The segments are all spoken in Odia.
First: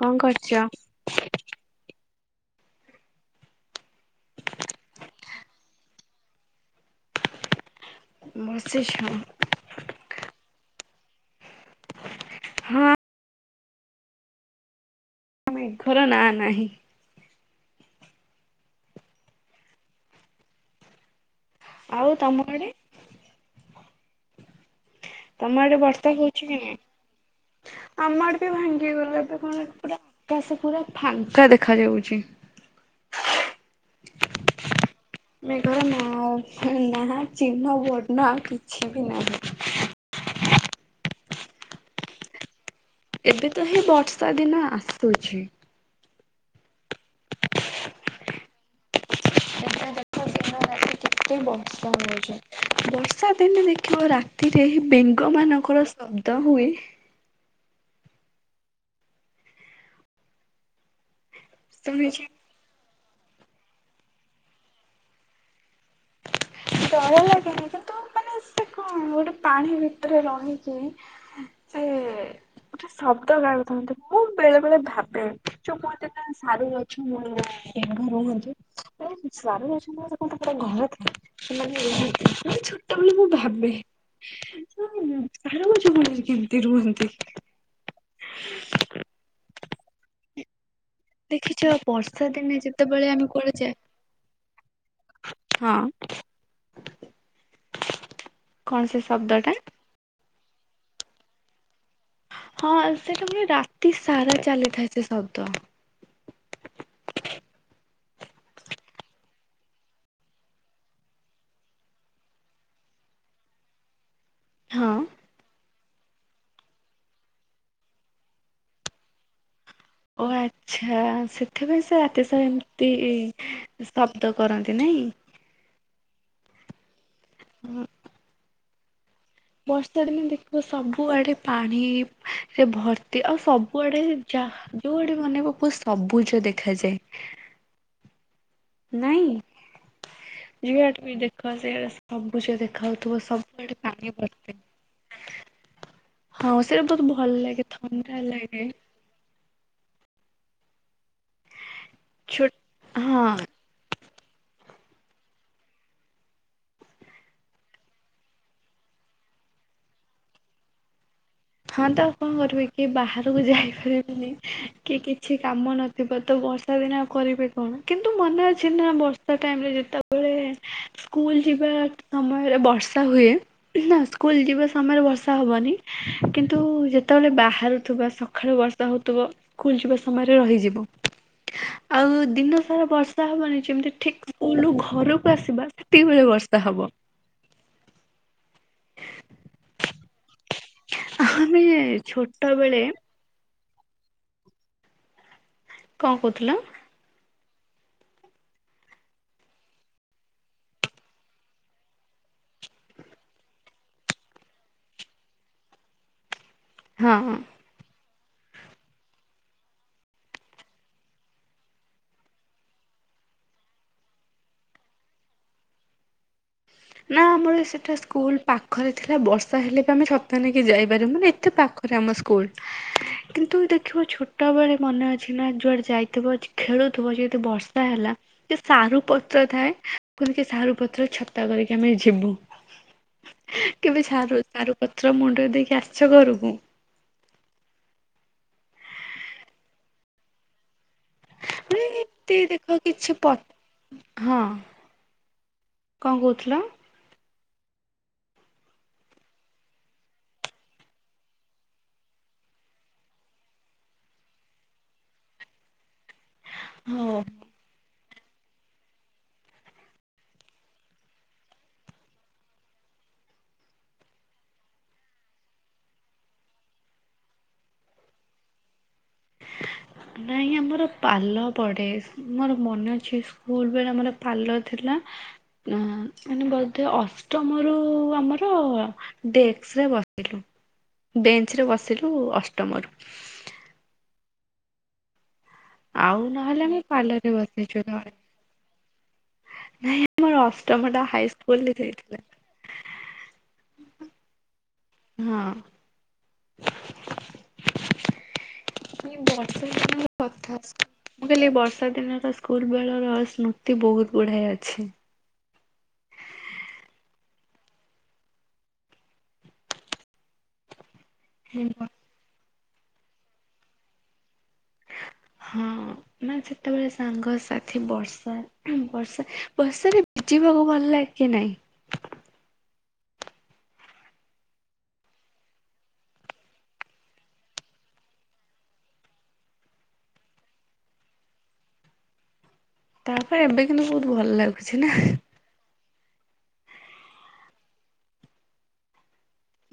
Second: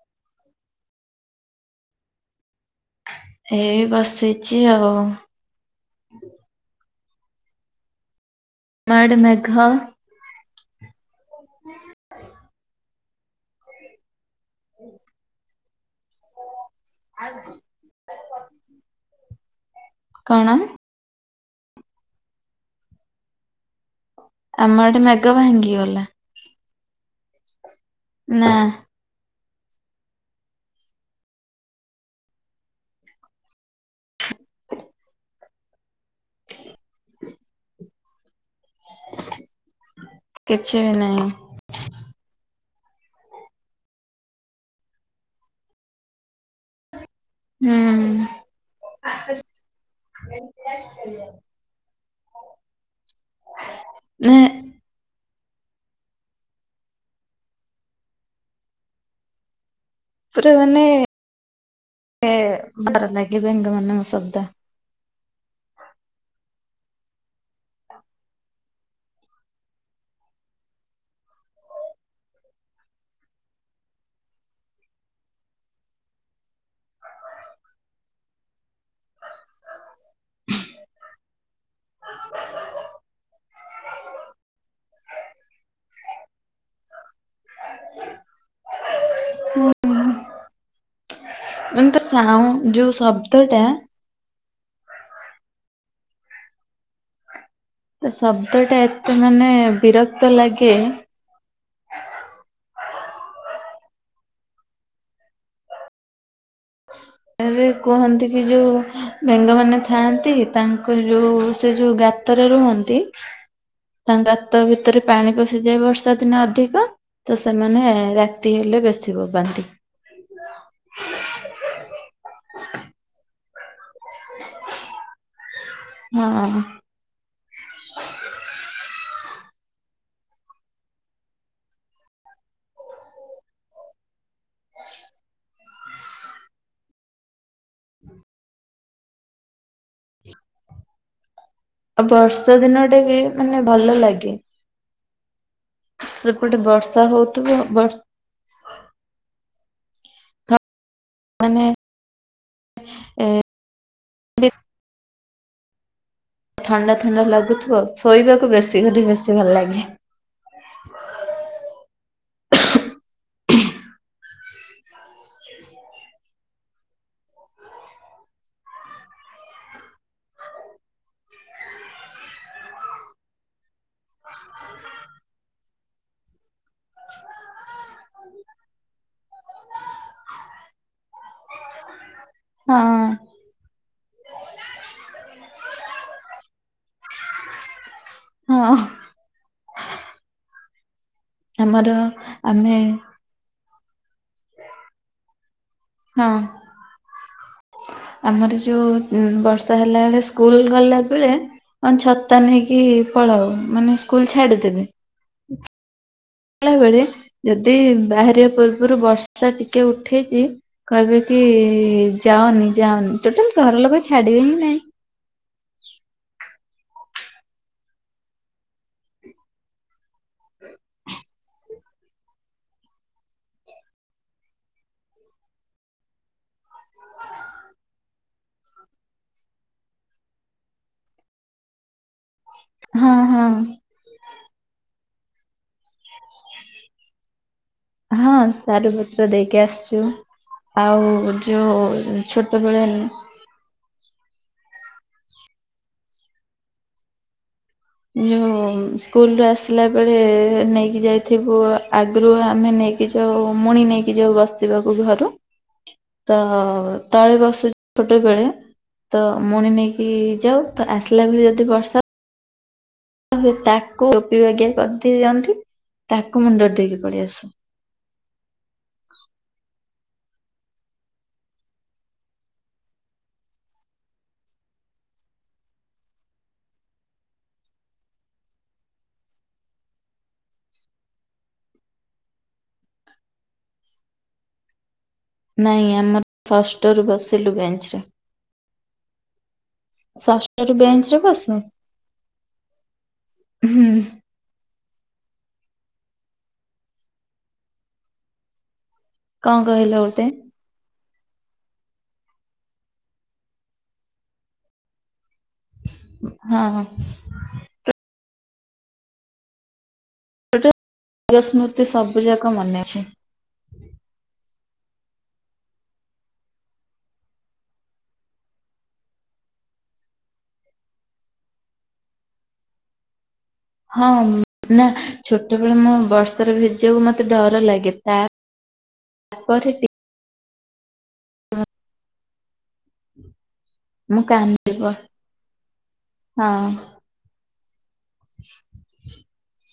କଣ କରୁଚ? ଏଇ ବସିଚି ଆଉ। ବସ୍ ମ ଆଡେ ମେଘ ହଁ ଏଇ ମେଘର ନାଁ ନାହିଁ। ଆଉ କଣ? ଆଉ ତମ ଆଡେ? ଆମ ଆଡେ ମେଘ ତମ ଆଡେ ଭାଙ୍ଗିଗଲା। ବର୍ଷା ହେ [unintelligible] ଆମଡ଼େ ନା ବି ଭାଙ୍ଗି ଗଲା ଏବେ କଣ ପୁରା। ତ, ସେ ପୁରା ଫାଙ୍କା ଦେଖାଯାଉଛି। ମେଘ ଟା ନହଉ। ନା, ଚିହ୍ନ ବର୍ଣ୍ଣ ଆଉ କିଛି ବି ନାହିଁ। କିଛି ବି ନାହିଁ। ଏବେ ତ ହେଇ ବର୍ଷା ଦିନ ଆସୁଛି। ହୁଁ। ରା କେତେ ବର୍ଷା ହଉଛି, ବର୍ଷା ଦିନେ ଦେଖିବ ନା ରାତିରେ ହେ ବେ ବେଙ୍ଗ ମାନଙ୍କର ଶବ୍ଦ ହୁଏ ପୁରା ମାନେ ଶୁଣିଛି। ତେ, ଡ଼ର ଲାଗେ ବେଙ୍ଗ ମାନଙ୍କ ଶବ୍ଦ। ଡର ଲାଗେ କିନ୍ତୁ ମାନେ ସେ କଣ, ଗୋଟେ ପାଣି ଭିତରେ ରହିକି, ସେ ଗୋଟେ ଶବ୍ଦ ଗାଉଥାନ୍ତି, ମୁଁ ବେଳେ ବେଳେ ଭାବେ, ଯୋଉ କୁହନ୍ତିନା ସାରୁ ଗଛ ମୂଳେ ବେଙ୍ଗ ରୁହନ୍ତି, କଣ ସାରୁ ଗଛ ମୂଳରେ ତାଙ୍କର ଗୋଟେ ଘର ଥାଏ? ସେମାନେ ଏଇଠି [unintelligible] ନାଇଁ ଛୋଟ ବୋଳୁ ମୁଁ ଭାବେ। କ ସାରୁ ଗଛ ମୂଳରେ କେମିତି ରୁହନ୍ତି? ହୁଁ ଦେଖିଛ, ବର୍ଷା ଦିନେ ଯେତେବେଳେ ଆମେ କୁଆଡ଼େ ଶବ୍ଦଟା ଯା ହଁ। ତ, ଶବ୍ଦ କଣ ଟା ସେ ଏତେ ଶବ୍ଦ ଟା ମାନେ ବିରକ୍ତ ଲାଗେ। ହଁ, ସେଟା ପୁଣି ରାତି ସାରା ଚାଲିଥାଏ ସେ ଶବ୍ଦ। [unintelligible] ରେ କୁହନ୍ତି କି ଯୋଉ, ବେଙ୍ଗମାନେ ଥାଆନ୍ତି, ତାଙ୍କ ଯୋଉ, ସେ ଯୋଉ ଗା ଗାତରେ ରୁହନ୍ତି, ତାଙ୍କ ଗାତ ହଁ ଭିତରେ ପାଣି ପଶି ଯାଏ ବ ବର୍ଷା ଦିନ ଅଧିକ, ତ ସେମାନେ ରାତି ହେଲେ ବେଶୀ ବୋବାନ୍ତି। ଓ ଆଛା, ସେଥିପାଇଁ ସେ ରାତିସାରା ଏମିତି ଶବ୍ଦ କରନ୍ତି, ନାଇଁ? ହଁ। ମୁ ବର୍ଷାଦିନେ ଦେଖିବ ସବୁଆଡେ ପାଣି ସେ ଭର୍ତ୍ତି ଆଉ ସବୁଆଡେ ଯା, ଯୋଉଆଡକୁ ଅନେଇବ ପୁ ସବୁଜ ଦେଖାଯାଏ। ନାଇଁ? ଯୁଆଡେ ବି ଦେ ଦେଖ ସେ, ସବୁଜ ବର୍ଷା ଦିନଟେ ବି ଦେଖାହେଉଥିବ, ମାନେ ସବୁ ଆଡେ ଭଲ ପାଣି ଲାଗେ ପରଫେକ୍ଟ ହଁ, ସେପଟେ ସେଇଟା ବର୍ଷା ବହୁତ ଭଲ ହଉଥିବ ଲାଗେ, ବର୍ଷ ଥଣ୍ଡା ଲାଗେ। ମାନେ ଛୁଟ ଏ। [unintelligible] ଥଣ୍ଡା ଥଣ୍ଡା ଲାଗୁଥିବ, ଶୋଇବାକୁ ବେଶୀ କରି, ବେଶୀ ଭଲ ଲାଗେ। ହଁ ତ ଆଉ କଣ କରିବି କି ବାହାରକୁ ଯାଇପାରିବିନି କି କିଛି କାମ ନ ଥିବ ତ ବର୍ଷା ଦିନ ଆଉ କରିବେ କଣ କିନ୍ତୁ ମନେ ଅଛି ନା ବର୍ଷା ଟାଇମ ରେ ଯେତେବେଳେ ସ୍କୁଲ ଯିବା ସମୟରେ ବର୍ଷା ହୁଏ ନା ସ୍କୁଲ ଯିବା ସମୟରେ ବର୍ଷା ହବନି। କିନ୍ତୁ ଯେତେବେଳେ ବାହାରୁଥିବା ସକାଳୁ ବର୍ଷା ହଉଥିବ ସ୍କୁଲ ଯିବା ସମୟରେ ରହିଯିବ। ଆଉ ଦିନ ସାରା ହଁ ବର୍ଷା ହବନି ଯେମତି ଠିକ ସ୍କୁଲ ଘରକୁ ଆସିବା ସେତିକି ବେଳେ ବର୍ଷା ହବ। ହଁ ଆମେ ଆମର ଆମେ ଛୋଟବେଳେ କଣ ହଁ କହୁଥିଲ? ଆମର ଯୋଉ ଉନ ବର୍ଷା ହେଲା ବେଳେ ସ୍କୁଲ ଗଲା ବେଳେ ମାନେ ଛତା ନେଇକି ପଳାଉ ମାନେ ସ୍କୁଲ ଛାଡିଦେବେ ଗଲା ବେଳେ ହଁ ଯଦି ବାହାରିବା ପୂର୍ବରୁ ବର୍ଷା ଟିକେ ଉଠେଇଚି କହିବେ କି ଯାଅନି ଯାଅନି ଟୋଟାଲ ଘର ଲୋକ ଛାଡିବେ ହିଁ ନାଇଁ ନା ଆମର ସେଟା ସ୍କୁଲ ପାଖରେ ଥିଲା ବର୍ଷା ହେଲେ ବି ଆମେ ଛତା ନେଇକି ଯାଇପାରିବୁ ମାନ ଏତେ ପାଖ ରାମ ସ୍କୁଲ୍। କିନ୍ତୁ ଦେଖିବ ଛୋଟବେଳେ ମନେ ଅଛି ନା ଯୁଆଡେ ଯାଇଥିବ ଖେଳୁଥିବ ଯେହେତୁ ବର୍ଷ ର୍ଷା ହେଲା କି ସାରୁ ପତ୍ର ଥାଏ କି ସାରୁ ପତ୍ର ଛତା କରିକି କେମିତି ଯିବୁ ହଁ ହଁ। କେବେ ସାରୁ ସାରୁ ପତ୍ର ମୁଣ୍ଡରେ ଦେଇକି ଆସିଛ ଘରକୁ? ହଁ ସାରୁ ପତ୍ର ଦେଇକି ଆସିଛୁ। ଆଉ ଯୋଉ ମାନେ ଏମିତି ଦେଖ ଛୋଟବେଳେ ନ କିଛି ପ ହଁ କଣ କହୁଥିଲ? ଯୋଉ ସ୍କୁଲ ରୁ ଆସିଲା ବେଳେ ନେଇକି ଯାଇଥିବୁ ଆଗରୁ ଆମେ ନେଇ କି ଯୋଉ ମୁଣି ନେଇକି ଯୋଉ ବସିବାକୁ ଘରୁ ତ ହଁ। ତଳେ ବସୁ ଛୋଟ ବେଳେ ତ ମୁଣି ନେଇକି ଯାଉ ତ ଆସିଲା ବେଳେ ଯଦି ବର୍ଷା ହୁଏ ତାକୁ ଟୋପି ବାଗିଆ କରିଦେଇଯାନ୍ତି ତାକୁ ମୁଣ୍ଡରେ ଦେଇକି ପଳେଇ ଆସୁ। ନାଇଁ ଆମର ପାଲ ପଡେ ମୋର ମନେ ଅଛି ସ୍କୁ ସ୍କୁଲ ବେଳେ ଆମର ପାଲ ଥିଲା ଅଁ ମାନେ ବୋଧେ ଅଷ୍ଟମରୁ ଆମର ଡେକ୍ସରେ ବସିଲୁ ବେଞ୍ଚ୍ ରେ ବସିଲୁ ଅଷ୍ଟମରୁ। ନାଇଁ ଆଉ ଆମର ନହେଲେ ଆମେ ଷଷ୍ଟ ରୁ ପାର୍ଲରରେ ବସିଲୁ ବସିଛୁ ବେଞ୍ଚ ରେ। ମୋର ଷଷ୍ଟରୁ ଅଷ୍ଟମ ଟା ବେଞ୍ଚ୍ ରେ ବସୁ? ହାଇସ୍କୁଲରେ ଯାଇଥିଲା। ହୁଁ ହଁ। ବର୍ଷା କଣ କହିଲ ଆସିଲାଣି ଗୋଟେ ତ କଥା ଆସୁନି। ମୁଁ କହିଲି ବର୍ଷା ଦିନର ସ୍କୁଲ ବେଳର ସ୍ମୃତି ବହୁତ୍ ଗୁଡାଏ ଅଛି। ହଁ। [inaudible] ହଁ ସ୍ମୃତି ସବୁ ଯାକ ମନେ ଅଛି। ହଁ ମାନେ ସେତେବେଳେ ସାଙ୍ଗସାଥି ବର୍ଷା ବର୍ଷା ବର୍ଷାରେ ଭିଜିବାକୁ ଭଲ୍ ଲାଗେ କି ନାଇଁ? ହଁ ନା ଛୋଟବେଳେ ମୁଁ ବର୍ଷାରେ ଭିଜିବାକୁ ମତେ ଡର ଲାଗେ ତା ତାପରେ ଟି ତାପରେ ଏବେ କିନ୍ତୁ ବହୁତ୍ ମୁଁ ଭଲ ଲାଗୁଚି କାନ୍ଦିବ ନା। ହଁ।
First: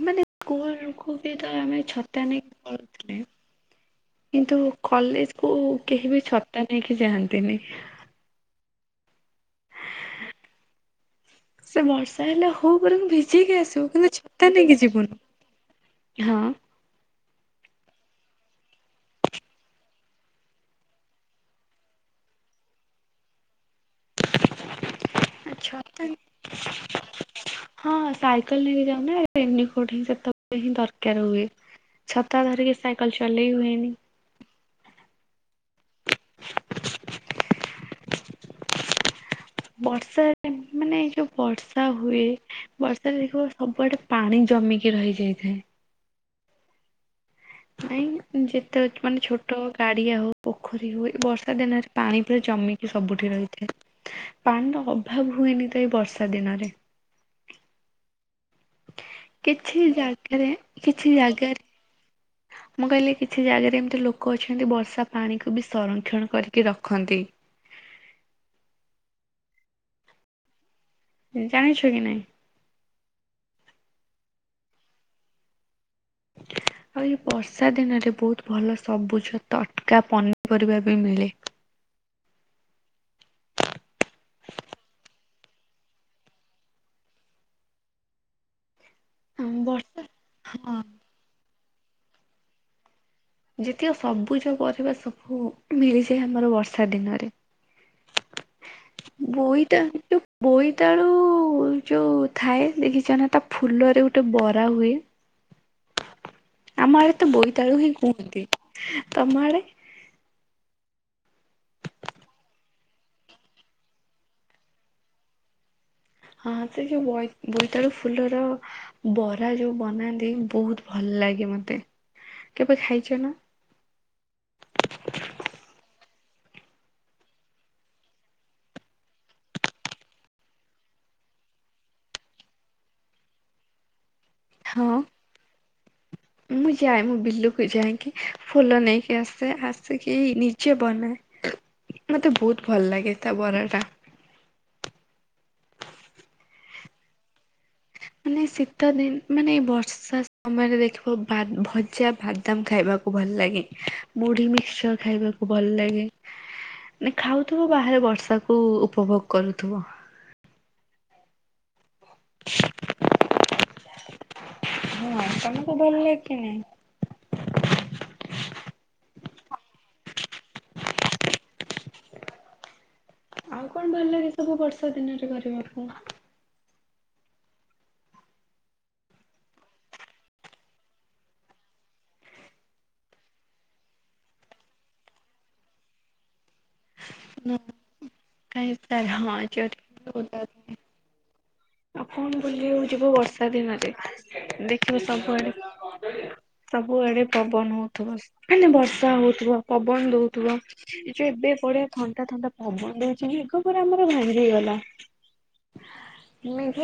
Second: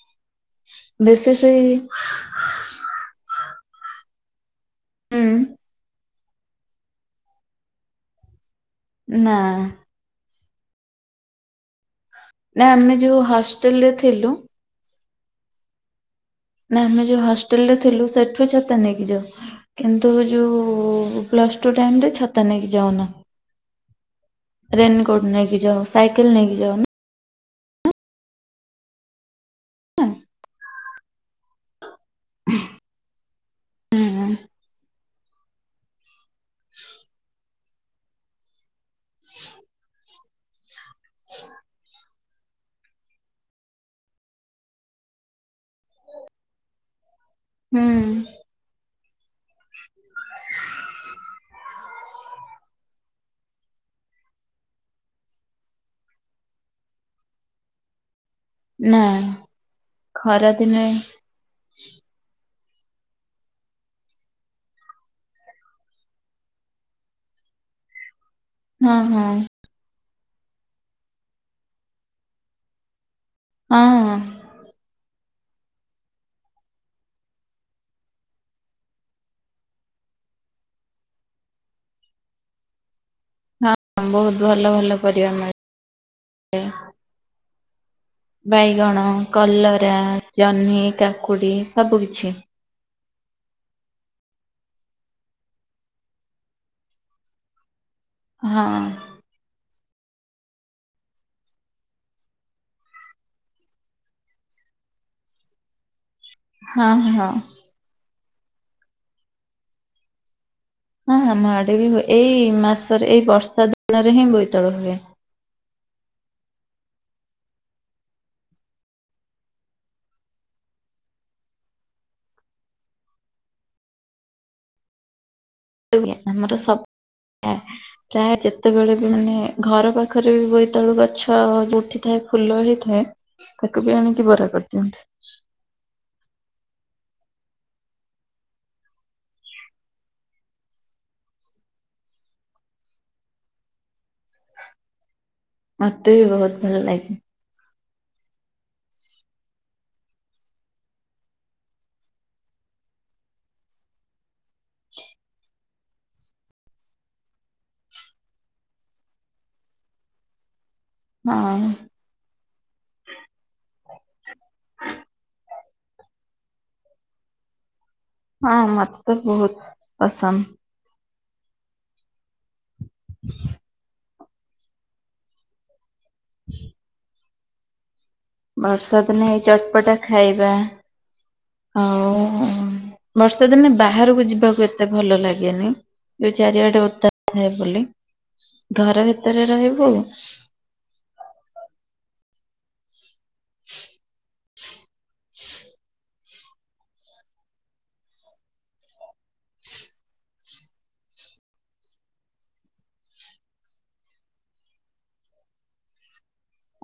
ମାନେ ସ୍କୁଲକୁ ବେଶୀ ବି ତ ସେଇ ଆମେ ଛତା ନେଇକି ପଳଉଥିଲେ। କିନ୍ତୁ ହୁଁ କଲେଜ୍ କୁ କେହି ବି ଛତା ନେଇକି ଯାଆନ୍ତିନି। ନା। ସେ ବର୍ଷ ର୍ଷା ହେଲେ ନା ହଉ ଆମେ ବଂର ଯୋଉ ଭିଜିକି ଆସିବୁ ହଷ୍ଟେଲରେ କିନ୍ତୁ ଥିଲୁ ଛତା ନେଇକି ଯିବୁନୁ ହଁ। ନା ଆମେ ଯଉ ହଷ୍ଟେଲ ରେ ଥିଲୁ ସେଠୁ ଛତା ନେଇକି ଯାଉ। କିନ୍ତୁ ଯୋଉ ପ୍ଲସ୍ ଟୁ ଟାଇମ୍ ରେ ଛତା ନେଇକି ଯାଉନା। ରେନିକୋଟ୍ ନେଇକି ଯାଉ ଛତା ସାଇକେଲ ନେଇକି ଯାଉ ନା। ହଁ ସାଇକେଲ୍ ନେଇକି ଯାଉନା ରେନିକୋଟ୍ ହିଁ ସେତେବେଳେ ହିଁ ଦରକାର୍ ହୁଏ। ଛତା ଧରିକି ସାଇକେଲ୍ ଚଲେଇ ହୁଏନି। ହୁଁ। ବର୍ଷାରେ ମାନେ ଏଇ ଯଉ ବର୍ଷା ହୁଏ ବର୍ଷାରେ ଦେଖିବ ସବୁଆଡେ ପାଣି ଜମିକି ରହିଯାଇଥାଏ। ହୁଁ ନାଇଁ ଯେ ଏତେ ମାନେ ଛୋଟ ଗାଡିଆ ହଉ ପୋଖରୀ ହଉ ଏ ବର୍ଷା ଦିନରେ ପାଣି ପୁରା ଜମିକି ସବୁଠି ରହିଥାଏ। ପାଣିର ଅଭାବ ହୁଏନି ତ ଏଇ ବର୍ଷା ଦିନରେ। ନା କିଛି ଜାଗାରେ ଖରା ଦିନେ କିଛି ଜାଗାରେ ମୁଁ କହିଲି କିଛି ଜାଗାରେ ଏମିତି ଲୋକ ଅଛନ୍ତି ବର୍ଷା ପାଣିକୁ ବି ସଂରକ୍ଷଣ କରିକି ରଖନ୍ତି। ହଁ ହଁ। ଜାଣିଛ କି ନାଇଁ? ହଁ। କହିଲି ବର୍ଷା ଦିନରେ ବହୁତ୍ ଭଲ ସବୁଜ ତଟକା ପନିପରିବା ବି ମିଳେ। ହଁ ବହୁତ୍ ଭଲ ଭଲ ପରିବା ମିଳେ। ବାଇଗଣ, ଆମ କଲରା, ବର୍ଷା ହଁ ଜହ୍ନି, କାକୁଡ଼ି ସବୁ କିିଛି। ଯେତିକ ସବୁଜ ପରିବା ସବୁ ମିଳିଯାଏ ଆମର ବର୍ଷା ଦିନରେ। ହଁ। ବୋଇତାଳୁ ଯଉ ବୋଇତାଳୁ ଯଉ ଥାଏ ଦେଖିଚ ନା ତା ଫୁଲରେ ଗୋଟେ ବରା ହୁଏ। ହଁ ଆମ ଆଡେ ତ ହଁ ବୋଇତାଳୁ ହିଁ କୁହନ୍ତି। ତମ ଆଡେ? ହଁ ଆମ ଆଡେ ବି ହୁଏ ଏଇ ମାସରେ ଏଇ ବର୍ଷା ଦିନରେ ହିଁ ବୋଇତାଳୁ ହୁଏ। ହଁ ସେ ଯଉ ବଇ ବୋଇତାଳୁ ଫୁଲର ବରା ଯୋଉ ବନାନ୍ତି ବହୁତ ଭଲ ଲାଗେ ମତେ। କେବେ ଖାଇଚ ନା? ହୁଏ ଆମର ସବ ଆ ପ୍ରାୟ ଯେତେବେଳେ ବି ମାନେ ଘର ପାଖରେ ବି ବୋଇତାଳୁ ଗଛ ଉଠିଥାଏ ଫୁଲ ହେଇଥାଏ ତାକୁ ବି ଆଣିକି ବରା ହଁ। କରିଦିଅନ୍ତି ମୁଁ ଯାଏ ମୁଁ ବିଲୁକୁ ଯାଇକି ଫୁଲ ନେଇକି ଆସେ ଆସିକି ନିଜେ ବନାଏ। ମତେ ବହୁତ ଭଲ ଲାଗେ ତା ବରା ଟା। ମତେ ବି ବହୁତ ଭଲ ଲାଗେ। ମାନେ ଶୀତ ଦିନ ମାନେ ବର୍ଷା ସମୟରେ ଦେଖିବ ଭା ଭଜା ଭା ଦମ୍ ଖାଇବାକୁ ଭଲ ଲାଗେ। ମୁଢି ମିକ୍ଶ୍ଚର ଖାଇବାକୁ ଭଲ ଲାଗେ। ମାନେ ଖାଉଥିବୁ ବାହାରେ ବର୍ଷା କୁ ଉପଭୋଗ କରୁଥିବ। ହଁ-ଅ। ହଁ, ତମକୁ ଭଲ ଲାଗେକି ନାହିଁ? ହଁ, ମତେ ତ ବୋହୁତ ପସନ୍ଦ। ଆଉ କଣ ଭଲ ଲାଗେ, ସବୁ ବର୍ଷା ଦିନରେ କରିବାକୁ? ବର୍ଷା ଦିନେ ଏଇ ଚଟ୍ ପଟା ଖାଇବା, ଆଉ-ଉଁ ବର୍ଷା ଦିନେ ବାହାରକୁ ଯିବାକୁ ଏତେ ଭଲ ଲାଗେନି। ଯୋଉ ଚାରିଆଡେବ ଓଦା ଥାଏ ନା ବୋଲି। କାହିଁ ତାର ଘର ହଁ ଭିତରେ ଯୋଉଠି ରହିବୁ ଓଦା ଆଉ ପୁଣି ବୁଲିବାକୁ ଯିବୁ ବର୍ଷା ଦିନରେ। ଦେଖିବୁ ସବୁଆଡେ ସବୁଆଡେ ପବନ ହଉଥୁବ। ମାନେ ବର୍ଷା ହଉଥୁବ, ପବନ ଦଉଥୁବ। ଏ ଯୋଉ ଏବେ ବଢିଆ ଥଣ୍ଡା ଥଣ୍ଡା ପବନ ଦଉଚି, ମେଘ ପୁରା ଆମର ଭାଙ୍ଗି ଗଲା।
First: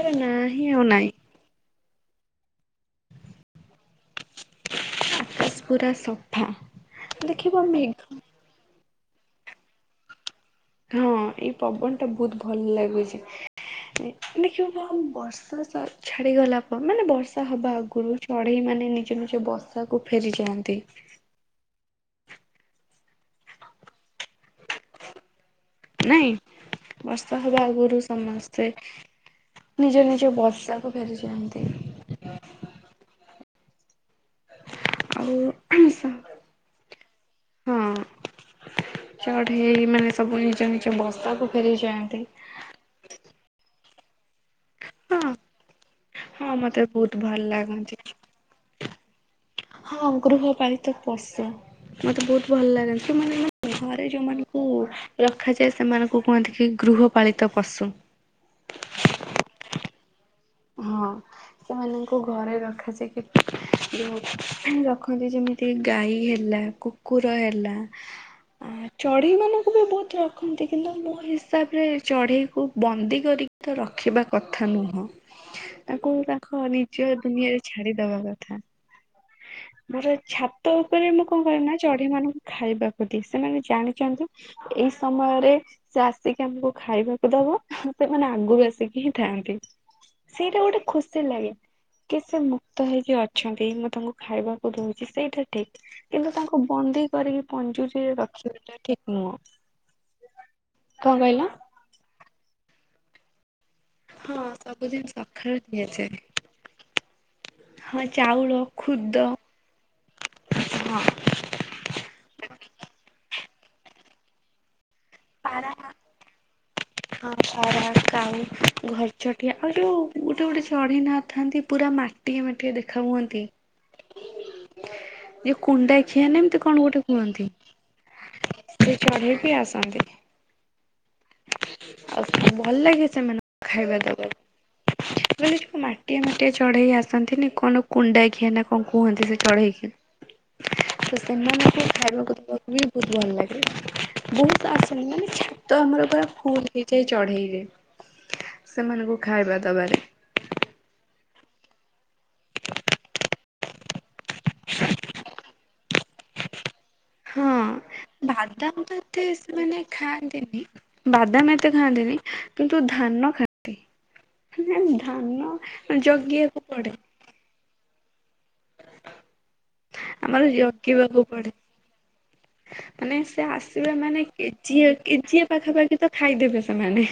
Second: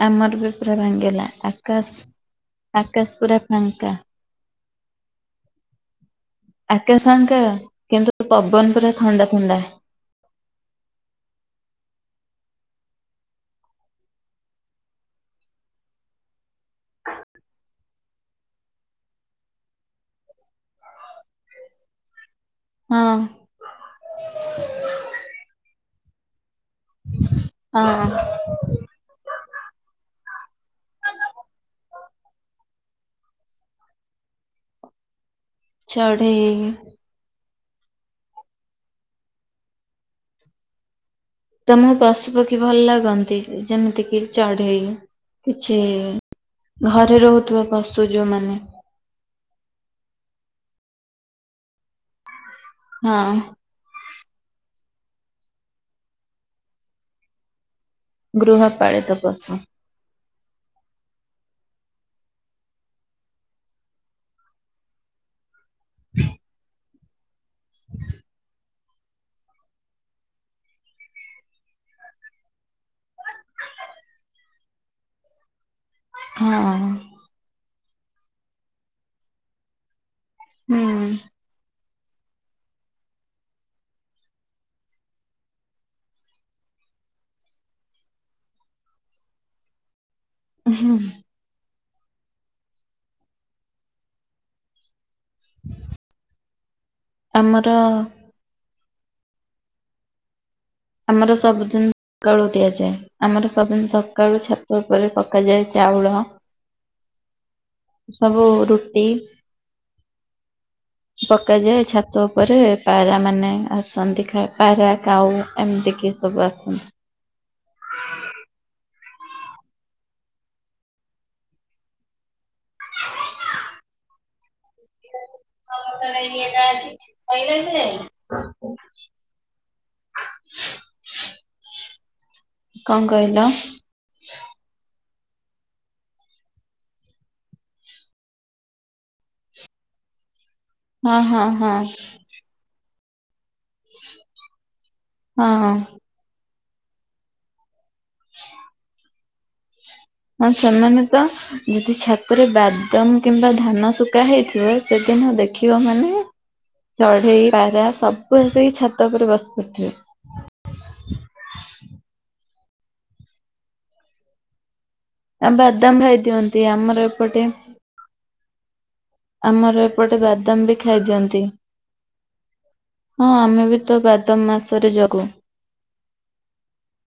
ଆମର ନାଁ ବି ହିଁ ପୁରା ଆଉ ନାଇଁ ଭାଙ୍ଗିଗଲା। ଆକାଶ ଆକାଶ ପୁରା ଫାଙ୍କା। ଆକାଶ ପୁରା ସଫ୍ ଆକାଶ ଫାଙ୍କା, କିନ୍ତୁ ପବନ ପୁରା ଥଣ୍ଡା ଥଣ୍ଡା। ହଁ, ଏଇ ପବନ ଟା ବୋହୁତ ଭଲ ଲାଗୁଚି। ଦେଖିବ ବ ବର୍ଷା ସା ଛାଡିଗଲା, ପ ମାନେ ବର୍ଷା ହବା ଆଗୁରୁ ଚଢେଇ ମାନେ ନିଜ ନିଜ ବସା କୁ ଫେରିଯାଆନ୍ତି। ହଁ। ନାଇଁ, ବର୍ଷା ହବା ଆଗୁରୁ ହଁ ସମସ୍ତେ ନିଜ ନିଜ ବସାକୁ ଫେରିଯାଆନ୍ତି। ଆଉ ହୁଁ। ଚଢ଼େଇ- ଇ ହଁ, ଚଢେଇ ମାନେ ସବୁ ନିଜ ନିଜ ବସାକୁ ତମୁକୁ ଫେରିଯାଆନ୍ତି। ପଶୁପକ୍ଷୀ ଭଲ ଲାଗନ୍ତି? ଯେମତି କିି ଚଢେଇ ହଁ କିଛି-ଇ, ହଁ ମତେ ବହୁତ ଘରେ ଭଲ ରହୁଥିବା ଲାଗନ୍ତି। ପଶୁ ଯୋଉମାନେ ହଁ, ଗୃହପାଳିତ ପଶୁ ମତେ ବହୁତ ଭଲ ଲାଗନ୍ତି। ମାନେ ହଁ ମାନେ ଘରେ ଯୋଉମାନଙ୍କୁ ରଖାଯାଏ। ସେମାନଙ୍କୁ କୁହନ୍ତି କି ଗୃହପାଳିତ ପଶୁ। ଗୃହ ପାଳିତ ପଶୁ। ହଁ, ସେମାନଙ୍କୁ ଘରେ ରଖାଯାଇ କି, ଜଉ ରଖନ୍ତି ଯେମିତି ତି, ଗାଈ ହେଲା, କୁକୁର ହେଲା ଆ ଚଢ଼େଇମାନଙ୍କୁ ବି ବହୁତ ରଖନ୍ତି, କିନ୍ତୁ ମୋ ହିସାବରେ ଚଢ଼େଇକୁ ବନ୍ଦୀ କରି ତ ରଖିବା କଥା ନୁହଁ। ତାକୁ ତାଖ ହଁ ନିଜ ଦୁନିଆରେ ଛାଡିଦବା କଥା। ମୋର ଛାତ ହୁଁ ଉପରେ ମୁଁ କଣ କରେନା, ଚଢେଇ ମାନଙ୍କୁ ଖାଇବାକୁ ଦିଏ, ସେମାନେ ଜାଣିଛନ୍ତି। ଏଇ ସମୟରେ ସେ ଆସିକି ଆମକୁ ଖାଇବାକୁ ଦବ। ସେମାନେ ଆଗୁରୁ ଆସିକି ହିଁ ଥାନ୍ତି। ସେଇଟା ଗୋଟେ ହୁଁ ଖୁସି ଲାଗେ କି, ସେ ମୁକ୍ତ ହେଇକି ଅଛନ୍ତି। ମୁଁ ତାଙ୍କୁ ଖାଇବାକୁ ଦଉଛି, ସେଇଟା ଠିକ୍ କିନ୍ତୁ ତାଙ୍କୁ ବନ୍ଦୀ କରିକି ଆମର ପଞ୍ଜୁରୀରେ ରଖ ସେଇଟା ଠିକ୍ ନୁହଁ। କଣ ଆମର କହିଲ? ସବୁଦିନ ସକାଳୁ ଦିଆଯାଏ। ଆମର ସବୁଦିନ ସକ ସକାଳୁ ହଁ ଛାତ ସବୁଦିନ ଉପରେ ସକାଳୁ ପକାଯାଏ, ଦିଆଯାଏ। ଚାଉଳ ହଁ ସବୁ ଚାଉଳ ରୁଟି ଖୁଦ ହଁ ପକାଯାଏ। ଛାତ୍ ତୋପରେ ପାରା ମାନେ ଆସନ୍ତି, ଖ ପାରା କାଉ ପାରା ଏମିତି କିି ସବୁ ଆସନ୍ତି। ହଁ ପାରା କାଉ ଘ ଚଟିିଆ ଆଉ ଯୋଉଁ ଗୋଟେ ଗୋଟେ ଚଢ଼େଇ ନଥାନ୍ତି ପୁରା ମାଟିଏ ମାଟିଏ ଦେଖା ହୁଅନ୍ତି? ଯୋଉ ଟା କୁଣ୍ଡାଖିଆ ଅଛି ନା ଏମିତି କଣ ଗୋଟେ କୁହନ୍ତି। କହିବା କି ଯାଇ। [inaudible] ସେ ଚଢେଇ ବିି ଆସନ୍ତି। ଆଉ ଭଲ ଲାଗେ କଣ କହିଲ? ସେମାନଙ୍କୁ ଖାଇବା ଦବାକୁ। ମାନେ ଯଉଁ ମାଟିଆ ମାଟିଆ ଚଢ଼େଇ ଆସନ୍ତିନି କଣ କୁଣ୍ଡା ଖିଆ ନା କଣ କୁହନ୍ତି ସେ ଚଢ଼େଇକି। ହଁ ତ ହଁ ହଁ ସେମାନଂକୁ ଖାଇବାକୁ ଦେବାକୁ ବି ବହୁତ ଭଲ ଲାଗେ ବହୁତ ଆସନି ମାନେ ହଁ। ଛାତ ଆମର ପୁରା ଫୁଲ। ହେଇଯାଏ ଚଢେଇରେ ସେମାନଙ୍କୁ ଖାଇବା ଦବାରେ। ହଁ ସେମାନେ ତ ଯଦି ଛାତରେ ବାଦାମ କିମ୍ବା ଧାନ ଶୁଖା ହେଇଥିବ ସେଦିନ ଦେଖିବ ମାନେ ଚଢେଇ ହଁ ପାରା ସବୁ ଆସିକି ବାଦାମ ତ ଛାତ ଏତେ ଉପରେ ବସି ସେମାନେ ପଡିଥିବେ। ଖାଆନ୍ତିନି। ବାଦାମ ଏତେ ଖାଆନ୍ତିନି କିନ୍ତୁ ଧାନ ଖାଆନ୍ତି। କେଜାଣି ଧାନ ଜଗିବାକୁ ପଡେ। ପଟେ। ଆମର ଏପଟେ ଆମର ବାଦାମ ବି ଜଗିବାକୁ ଖାଇଦିଅନ୍ତି। ପଡେ। ମାନେ ହଁ ସେ ଆମେ ବି ତ ଆସିବେ ମାନେ ବାଦମ କେଜିଏ ମାସରେ ଜଗୁ। କେଜିଏ ପାଖାପାଖି ତ ଖାଇଦେବେ ସେମାନେ।